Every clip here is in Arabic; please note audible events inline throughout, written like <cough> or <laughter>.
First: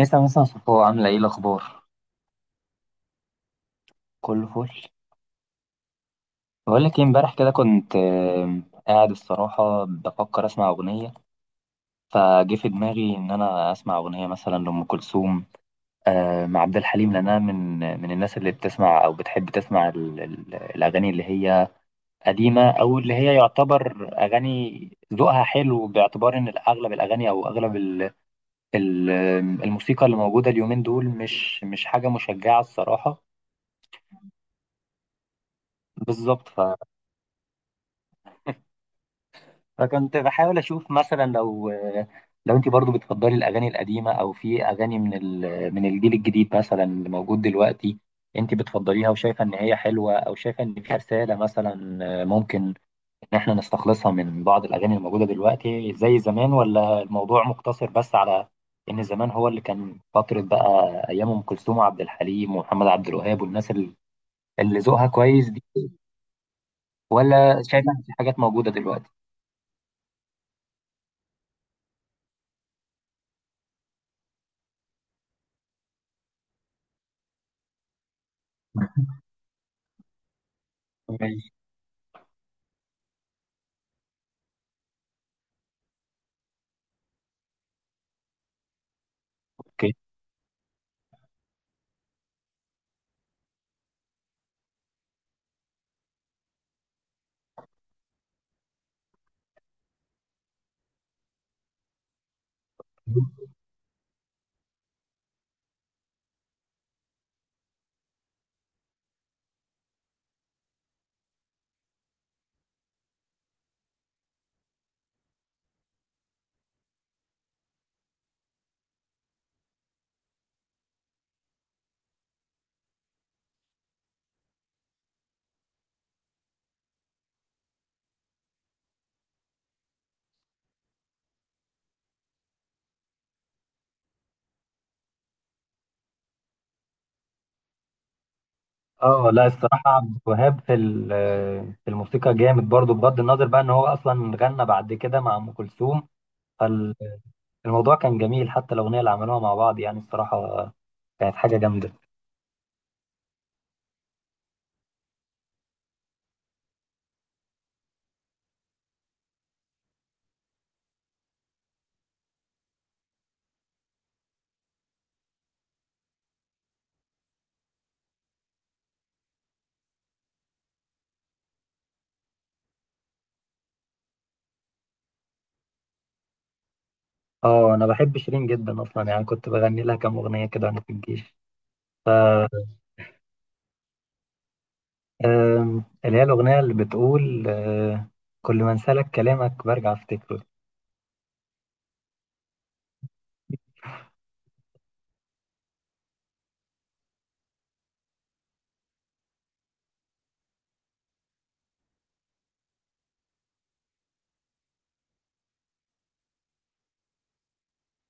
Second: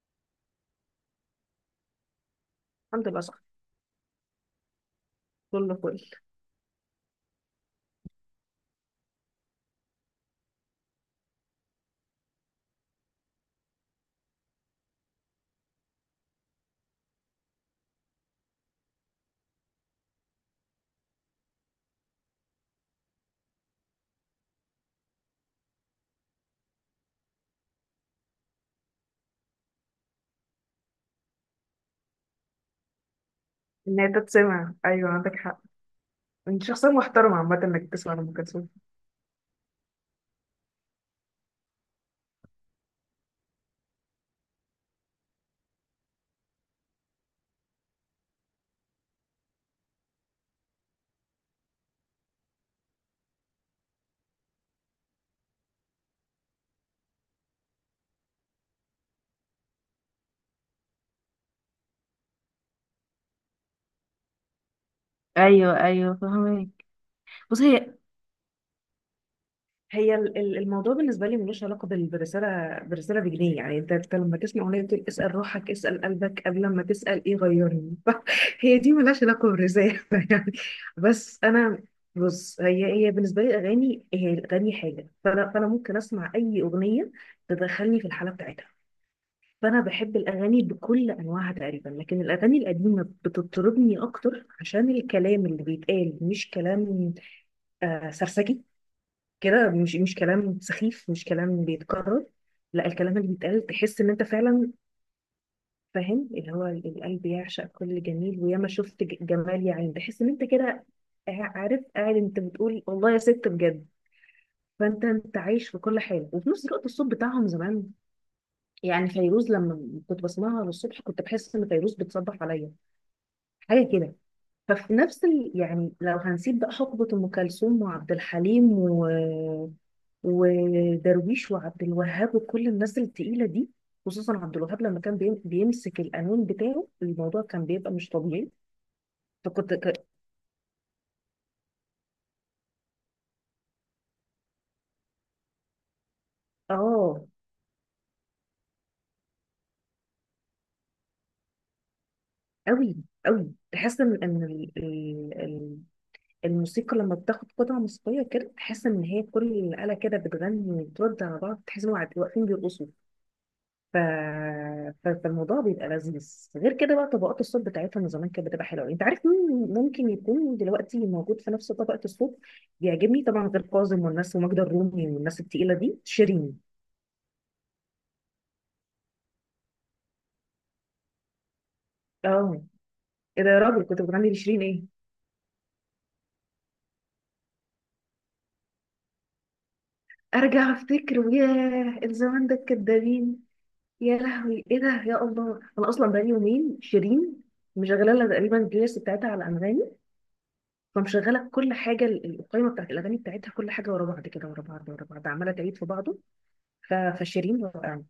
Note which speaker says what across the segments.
Speaker 1: مسا مسا صفو، عاملة ايه الأخبار؟
Speaker 2: الحمد لله صح،
Speaker 1: كله فل.
Speaker 2: كله فل.
Speaker 1: بقول لك ايه، امبارح كده كنت قاعد، الصراحة بفكر أسمع أغنية. فجه في دماغي إن أنا أسمع أغنية مثلا لأم كلثوم، مع عبد الحليم. لأن أنا من الناس اللي بتسمع أو بتحب تسمع الأغاني اللي هي قديمة، أو اللي هي يعتبر أغاني ذوقها حلو، باعتبار إن أغلب الأغاني أو أغلب ال- الموسيقى اللي موجودة اليومين دول مش حاجة مشجعة الصراحة.
Speaker 2: ان هي تتسمع ايوه عندك حق.
Speaker 1: بالظبط.
Speaker 2: انت شخصيه محترمه عامه انك تسمع لام كلثوم.
Speaker 1: فكنت بحاول اشوف مثلا، لو انت برضو بتفضلي الاغاني القديمه، او في اغاني من الجيل الجديد مثلا اللي موجود دلوقتي، انت بتفضليها وشايفه ان هي حلوه، او شايفه ان فيها رساله مثلا، ممكن ان احنا نستخلصها من بعض الاغاني اللي موجوده دلوقتي زي زمان؟ ولا الموضوع مقتصر بس على ان زمان هو اللي كان فتره بقى، ايام ام كلثوم وعبد الحليم ومحمد عبد الوهاب والناس اللي ذوقها كويس دي،
Speaker 2: ايوه فهمك. بص
Speaker 1: ولا شايفه
Speaker 2: هي
Speaker 1: ان في حاجات موجوده دلوقتي؟
Speaker 2: هي الموضوع بالنسبه لي ملوش علاقه بالرساله بالرساله بجنيه، يعني انت لما تسمع اغنيه بتقول اسال روحك اسال قلبك قبل ما تسال ايه غيرني. <laughs> هي دي ملهاش علاقه بالرساله <laughs> يعني. بس انا، بص هي بالنسبه لي الاغاني، هي الاغاني حاجه. فانا ممكن اسمع اي اغنيه تدخلني في الحاله بتاعتها. فانا
Speaker 1: أوكي.
Speaker 2: بحب الاغاني بكل انواعها تقريبا، لكن الاغاني القديمه بتطربني اكتر عشان الكلام اللي بيتقال مش كلام سرسجي كده، مش كلام سخيف، مش كلام بيتكرر. لا، الكلام اللي بيتقال تحس ان انت فعلا فاهم، اللي هو القلب يعشق كل جميل وياما شفت جمال يا عين. تحس ان انت كده عارف، قاعد انت بتقول والله يا ست بجد. فانت عايش في كل حاله، وفي نفس الوقت الصوت بتاعهم زمان. يعني فيروز لما كنت بسمعها الصبح كنت بحس ان فيروز بتصبح عليا، حاجه كده. ففي نفس يعني لو هنسيب بقى حقبه ام كلثوم وعبد الحليم ودرويش وعبد الوهاب وكل الناس التقيله دي، خصوصا عبد الوهاب لما كان بيمسك القانون بتاعه الموضوع كان بيبقى مش طبيعي.
Speaker 1: اه، لا
Speaker 2: فكنت
Speaker 1: الصراحة
Speaker 2: ك...
Speaker 1: عبد الوهاب في الموسيقى جامد برضو، بغض النظر بقى ان هو اصلا غنى بعد كده مع ام كلثوم.
Speaker 2: اه،
Speaker 1: فالموضوع كان جميل، حتى الاغنية اللي عملوها مع بعض يعني الصراحة كانت حاجة جامدة.
Speaker 2: قوي. قوي، تحس ان الموسيقى لما بتاخد قطعه موسيقيه كده تحس ان هي كل الاله كده بتغني وترد على بعض. تحس ان هم واقفين بيرقصوا. ف... فالموضوع بيبقى لذيذ. غير كده بقى طبقات الصوت بتاعتهم زمان كانت بتبقى حلوه. انت عارف مين ممكن يكون دلوقتي موجود في نفس طبقه الصوت بيعجبني طبعا؟ غير كاظم والناس وماجدة الرومي والناس التقيله دي، شيرين.
Speaker 1: اه، انا بحب شيرين جدا اصلا، يعني كنت بغني لها كام اغنية كده وانا في الجيش.
Speaker 2: اه، ايه ده يا راجل، كنت بتغني لشيرين ايه؟
Speaker 1: اللي هي الاغنية اللي بتقول، كل ما انسالك كلامك برجع افتكره.
Speaker 2: ارجع افتكر، ياه الزمان ده الكدابين. يا لهوي ايه ده، يا الله انا اصلا بقالي يومين شيرين مشغله لها تقريبا البلاي بتاعتها على انغامي. فمشغله كل حاجه، القائمه بتاعت الاغاني بتاعتها كل حاجه ورا بعض كده، ورا بعض ورا بعض، عماله تعيد في بعضه. ف- فشيرين رائعة.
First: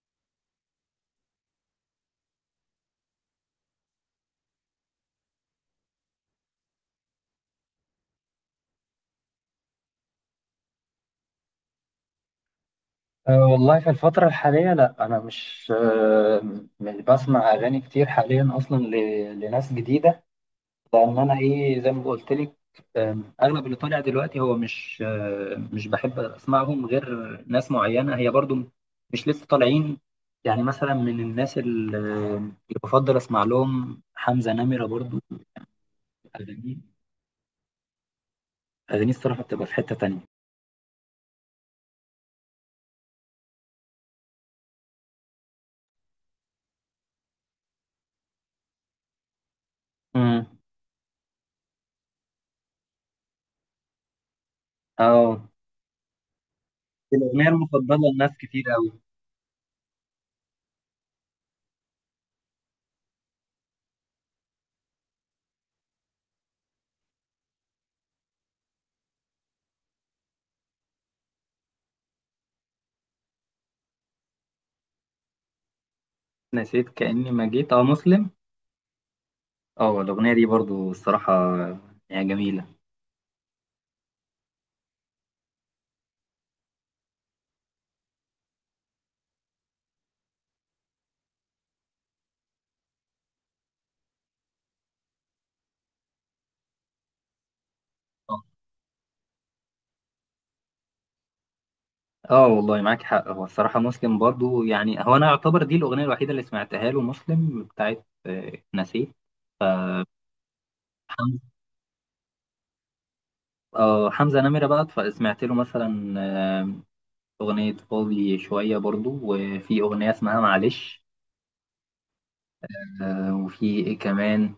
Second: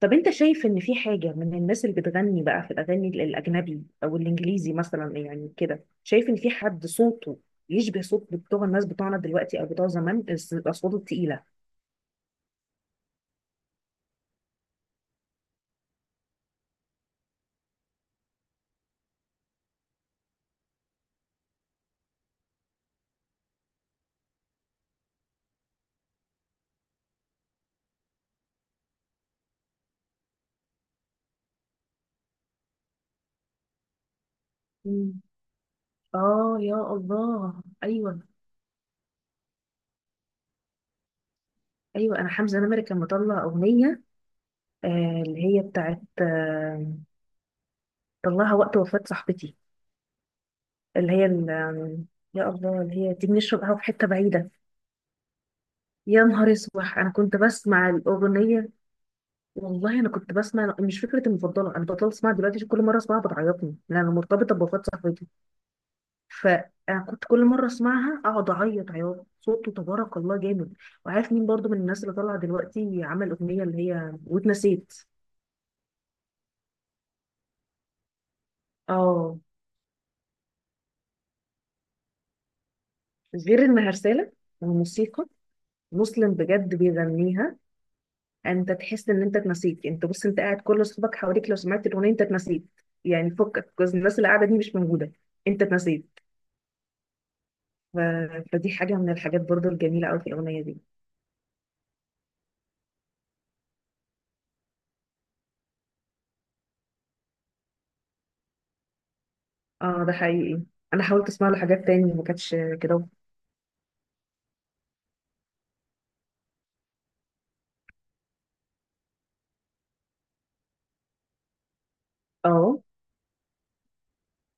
Speaker 2: طب انت شايف ان في حاجة من الناس اللي بتغني بقى في الاغاني الاجنبي او الانجليزي مثلا، يعني كده شايف ان في حد صوته يشبه صوت بتوع الناس بتوعنا دلوقتي او بتوع زمان، الاصوات التقيلة؟
Speaker 1: أه، والله في الفترة الحالية، لا أنا مش بسمع أغاني كتير حاليا أصلا لناس جديدة، لان انا ايه زي ما قلت لك. اغلب اللي طالع دلوقتي هو مش بحب اسمعهم، غير ناس معينه هي برضو مش لسه طالعين. يعني مثلا من الناس اللي بفضل اسمع لهم حمزه نمره برضو.
Speaker 2: مم. اه يا
Speaker 1: اغانيه
Speaker 2: الله، ايوه.
Speaker 1: اغانيه الصراحه بتبقى في حته تانية.
Speaker 2: ايوه، انا حمزة نمرة كان مطلع اغنية، آه اللي هي بتاعت آه، طلعها وقت وفاة صاحبتي،
Speaker 1: امم.
Speaker 2: اللي هي ال- آم، يا الله اللي هي دي، بنشرب قهوة في حتة بعيدة.
Speaker 1: اه،
Speaker 2: يا نهار اسود انا كنت
Speaker 1: الاغنيه
Speaker 2: بسمع
Speaker 1: المفضله لناس كتير
Speaker 2: الاغنية.
Speaker 1: قوي.
Speaker 2: والله انا كنت بسمع، مش فكره المفضله، انا بطلت اسمعها دلوقتي عشان كل مره اسمعها بتعيطني لان انا مرتبطه بوفاه صاحبتي. فانا كنت كل مره اسمعها اقعد اعيط عياط. صوته تبارك الله جامد. وعارف مين برضو من الناس اللي طالعه دلوقتي عمل اغنيه اللي هي واتنسيت؟
Speaker 1: نسيت كاني ما جيت. اه، مسلم.
Speaker 2: اه.
Speaker 1: اه، الاغنيه دي برضو الصراحه يعني جميله.
Speaker 2: غير انها رساله وموسيقى، مسلم بجد بيغنيها. انت تحس ان انت اتنسيت. انت بص، انت قاعد كل اصحابك حواليك، لو سمعت الاغنيه انت اتنسيت، يعني فكك الناس اللي قاعده دي مش موجوده، انت اتنسيت. ف... فدي حاجة من الحاجات برضو الجميلة أوي في الأغنية دي.
Speaker 1: اه، والله معاك حق. هو الصراحة مسلم برضو، يعني هو أنا يعتبر دي الأغنية الوحيدة اللي سمعتها له مسلم، بتاعت نسيت.
Speaker 2: اه ده حقيقي، أنا حاولت
Speaker 1: حمزة.
Speaker 2: أسمع له حاجات تاني ما كانتش كده.
Speaker 1: آه، حمزة نمرة بقى، فسمعت له مثلا آه، أغنية فاضي شوية، برضو وفي أغنية اسمها معلش.
Speaker 2: اه.
Speaker 1: وفي إيه كمان،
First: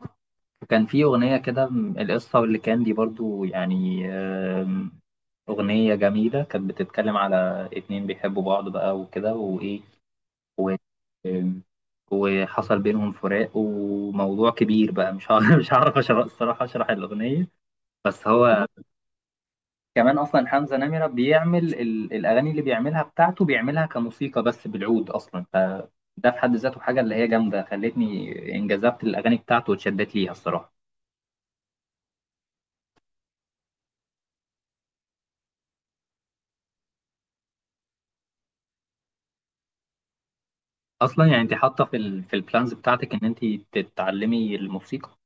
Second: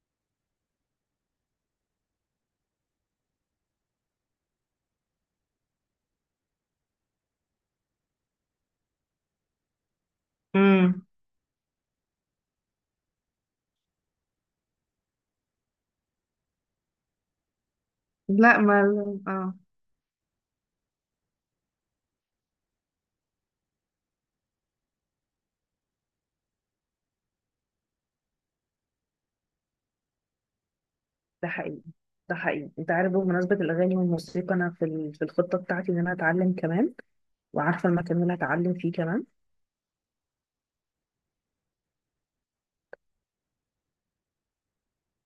Speaker 1: كان في أغنية كده القصة، واللي كان دي برضو يعني، أغنية جميلة كانت بتتكلم على اتنين بيحبوا بعض بقى وكده وإيه و...
Speaker 2: امم.
Speaker 1: وحصل بينهم فراق وموضوع كبير بقى. مش هعرف <laughs> مش هعرف أشرح الصراحة، أشرح الأغنية. بس
Speaker 2: لا
Speaker 1: هو
Speaker 2: ما. اه
Speaker 1: كمان أصلا حمزة نمرة بيعمل الأغاني اللي بيعملها، بتاعته بيعملها كموسيقى بس بالعود أصلا، فده في حد ذاته حاجة اللي هي جامدة خلتني انجذبت الأغاني بتاعته واتشدت ليها الصراحة.
Speaker 2: ده حقيقي. ده حقيقي، انت عارف بمناسبة الأغاني والموسيقى أنا في ال- في الخطة بتاعتي إن أنا أتعلم كمان وعارفة المكان اللي هتعلم فيه كمان
Speaker 1: أصلا يعني أنت حاطة في البلانز بتاعتك إن أنت تتعلمي الموسيقى.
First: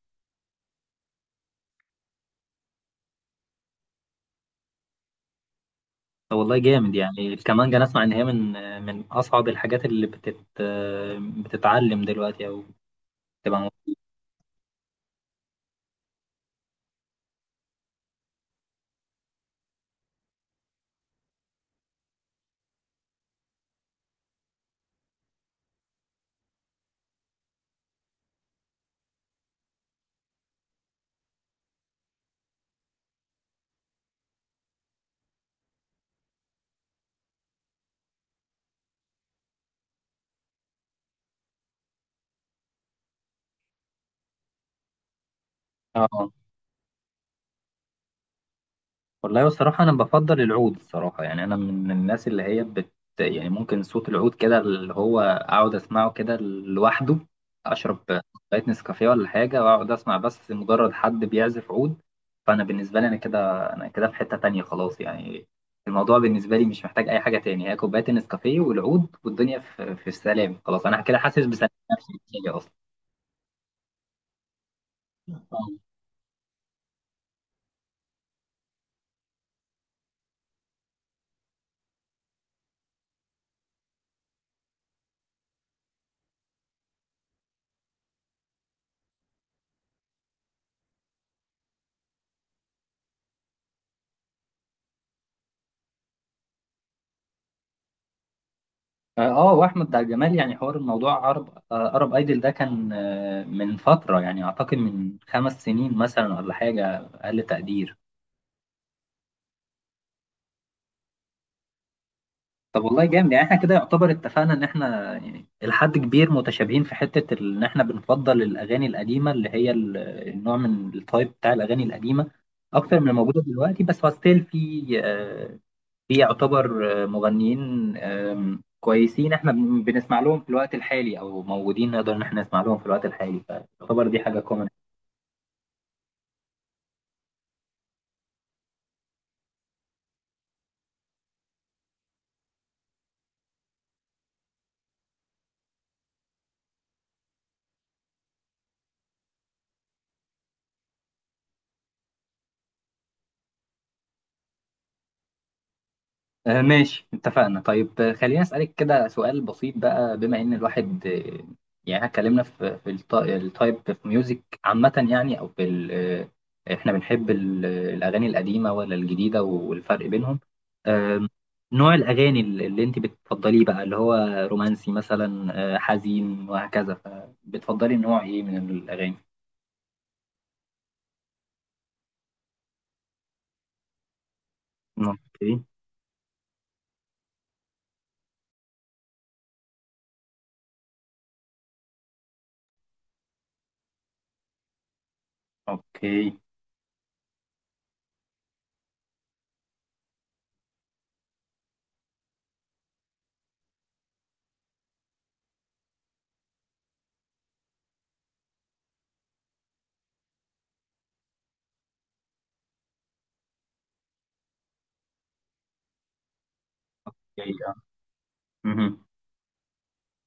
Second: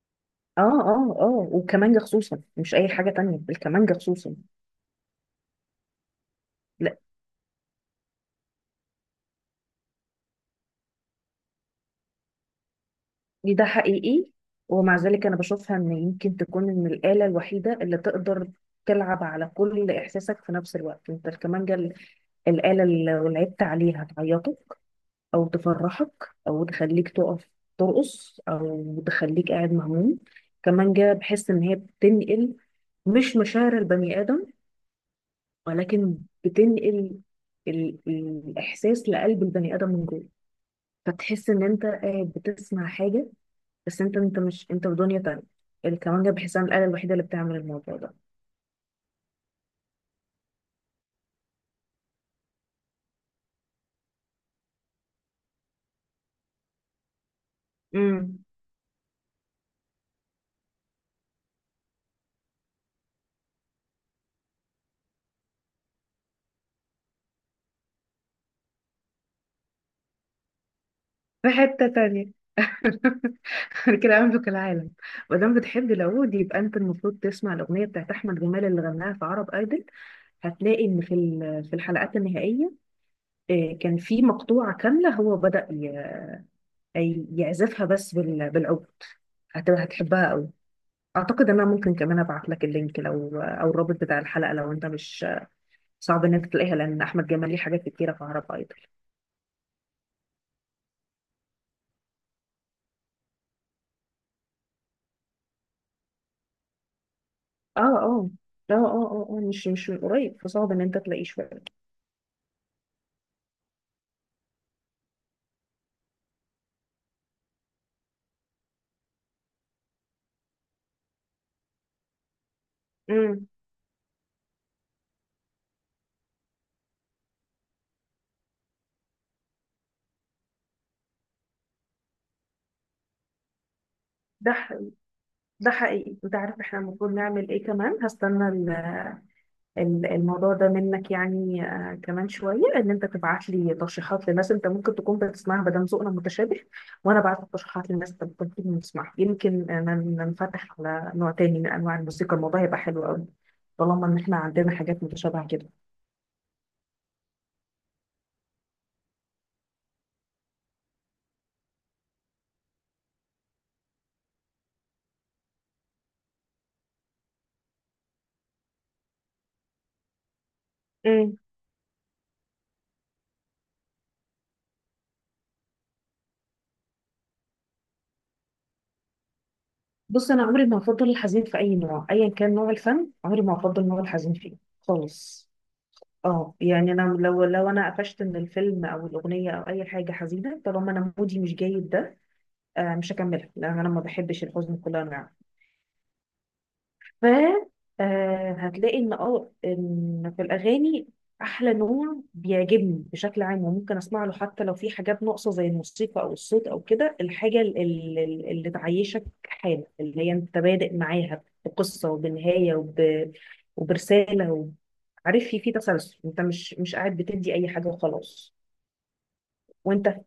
Speaker 2: اه اه اه والكمانجة خصوصا مش أي حاجة تانية الكمانجة خصوصا
Speaker 1: طب والله جامد، يعني الكمانجة أنا أسمع إن هي من أصعب الحاجات اللي بتتعلم دلوقتي أو
Speaker 2: ده
Speaker 1: تبقى.
Speaker 2: حقيقي ومع ذلك أنا بشوفها إن يمكن تكون إن الآلة الوحيدة اللي تقدر تلعب على كل إحساسك في نفس الوقت أنت الكمانجة ال- الآلة اللي لو لعبت عليها تعيطك أو تفرحك أو تخليك تقف ترقص أو تخليك قاعد مهموم كمانجة بحس إن هي بتنقل مش مشاعر البني آدم ولكن بتنقل ال- الإحساس لقلب البني آدم من جوه فتحس إن أنت قاعد بتسمع حاجة بس انت انت مش انت في دنيا تانية
Speaker 1: اه،
Speaker 2: الكمانجة بحسها الآلة الوحيدة اللي بتعمل الموضوع ده
Speaker 1: والله الصراحة أنا بفضل العود الصراحة، يعني أنا من الناس اللي هي يعني ممكن صوت العود كده، اللي هو أقعد أسمعه كده لوحده، أشرب
Speaker 2: امم
Speaker 1: كوباية نسكافيه ولا حاجة وأقعد أسمع، بس مجرد حد بيعزف عود. فأنا بالنسبة لي أنا كده في حتة تانية خلاص يعني. الموضوع بالنسبة لي مش محتاج أي حاجة تاني، هي كوباية النسكافيه والعود والدنيا في السلام، خلاص أنا كده حاسس
Speaker 2: في
Speaker 1: بسلام
Speaker 2: حتة
Speaker 1: نفسي
Speaker 2: تانية
Speaker 1: أصلا.
Speaker 2: <laughs> كده أملك العالم مادام بتحب العود يبقى انت المفروض تسمع الأغنية بتاعت أحمد جمال اللي غناها في عرب ايدل هتلاقي ان في ال- في الحلقات النهائية آه، كان في مقطوعة كاملة هو بدأ ي- أي- يعزفها بس بال- بالعود هتبقى هتحبها قوي اعتقد ان انا ممكن كمان ابعت لك اللينك لو آه، او الرابط بتاع الحلقة لو انت مش صعب ان انت تلاقيها لان احمد جمال ليه حاجات كتيره في عرب ايدل
Speaker 1: اه، واحمد بتاع الجمال يعني، حوار الموضوع عرب ايدل ده كان، من فتره يعني، اعتقد من 5 سنين مثلا ولا حاجه اقل
Speaker 2: اه
Speaker 1: تقدير.
Speaker 2: اه اه اه اه آه، مش مش من قريب فصعب ان انت تلاقيه شويه
Speaker 1: طب والله جامد، يعني احنا كده يعتبر اتفقنا ان احنا يعني لحد كبير متشابهين في حته ان احنا بنفضل الاغاني القديمه، اللي هي النوع من التايب بتاع الاغاني القديمه، اكتر من الموجوده
Speaker 2: امم
Speaker 1: دلوقتي، بس هو ستيل في يعتبر مغنيين كويسين، احنا بنسمع لهم في الوقت الحالي، او موجودين نقدر ان احنا نسمع لهم في الوقت الحالي، فيعتبر دي حاجة
Speaker 2: ده
Speaker 1: كومن.
Speaker 2: ح- ده حقيقي انت عارف احنا المفروض نعمل ايه كمان؟ هستنى الموضوع ده منك، يعني آه، كمان شويه ان انت تبعت لي ترشيحات لناس انت ممكن تكون بتسمعها بدل ذوقنا متشابه، وانا بعت ترشيحات للناس انت ممكن تكون بتسمعها، يمكن ننفتح على نوع تاني من انواع الموسيقى. الموضوع هيبقى حلو قوي طالما ان احنا عندنا حاجات متشابهه كده.
Speaker 1: ماشي اتفقنا. طيب خليني أسألك كده سؤال بسيط، بقى بما إن الواحد، يعني إحنا اتكلمنا في التايب في ميوزك عامة يعني، أو في ال- آه، إحنا بنحب الأغاني القديمة ولا الجديدة والفرق بينهم، آم، نوع الأغاني اللي أنت بتفضليه بقى، اللي هو رومانسي مثلا، حزين وهكذا، فبتفضلي نوع إيه من الأغاني؟
Speaker 2: بص انا عمري ما هفضل الحزين في اي نوع، ايا كان نوع الفن عمري ما هفضل نوع الحزين فيه خالص.
Speaker 1: أوكي،
Speaker 2: اه يعني انا لو، لو انا قفشت من الفيلم او الاغنيه او اي حاجه حزينه طالما انا مودي مش جيد ده، آه مش هكملها لان انا ما بحبش الحزن بكل انواعه.
Speaker 1: أوكي،
Speaker 2: ف آه، هتلاقي ان اه ان في الاغاني احلى نوع بيعجبني بشكل عام وممكن اسمع له حتى لو في حاجات ناقصه زي الموسيقى او الصوت او كده، الحاجه اللي تعيشك حاله، اللي هي انت بادئ معاها بقصه وبنهايه وبرساله عارف، في في تسلسل، انت مش قاعد
Speaker 1: أوكي،
Speaker 2: بتدي اي
Speaker 1: آه.
Speaker 2: حاجه وخلاص.
Speaker 1: مهم.
Speaker 2: وانت؟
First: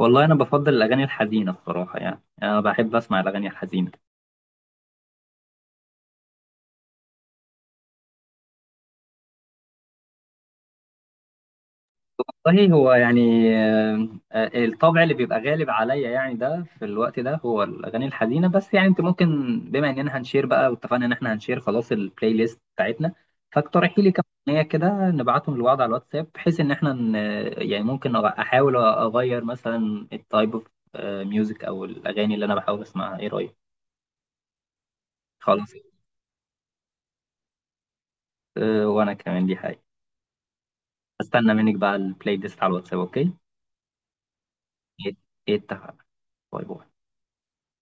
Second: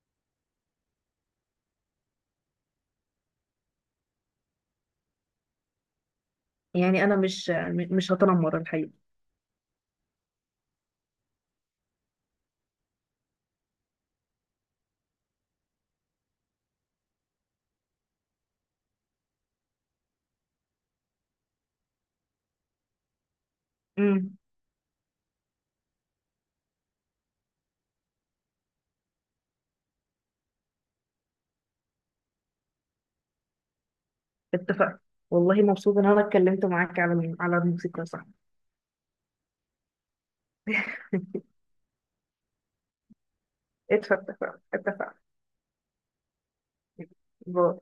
Speaker 1: والله انا بفضل الاغاني الحزينه الصراحه، يعني انا بحب اسمع الاغاني الحزينه.
Speaker 2: يعني انا مش هتنمر الحقيقه.
Speaker 1: صحيح هو يعني، الطبع اللي بيبقى غالب عليا يعني، ده في الوقت ده هو الاغاني الحزينه، بس يعني انت ممكن، بما اننا هنشير بقى واتفقنا ان احنا هنشير خلاص البلاي ليست بتاعتنا، فاقترحي لي كام
Speaker 2: امم.
Speaker 1: اغنيه كده نبعتهم لبعض على الواتساب، بحيث ان احنا يعني ممكن احاول اغير مثلا التايب اوف ميوزك، او الاغاني اللي انا بحاول اسمعها، ايه رايك؟
Speaker 2: اتفقنا. والله
Speaker 1: خلاص،
Speaker 2: مبسوطه ان انا اتكلمت معاك على على الموسيقى، صح.
Speaker 1: وانا كمان دي حاجه
Speaker 2: <laughs>
Speaker 1: استنى منك بقى البلاي ليست على الواتساب، اوكي.
Speaker 2: اتفقنا اتفقنا.
Speaker 1: اتفق. باي باي.
Speaker 2: باي.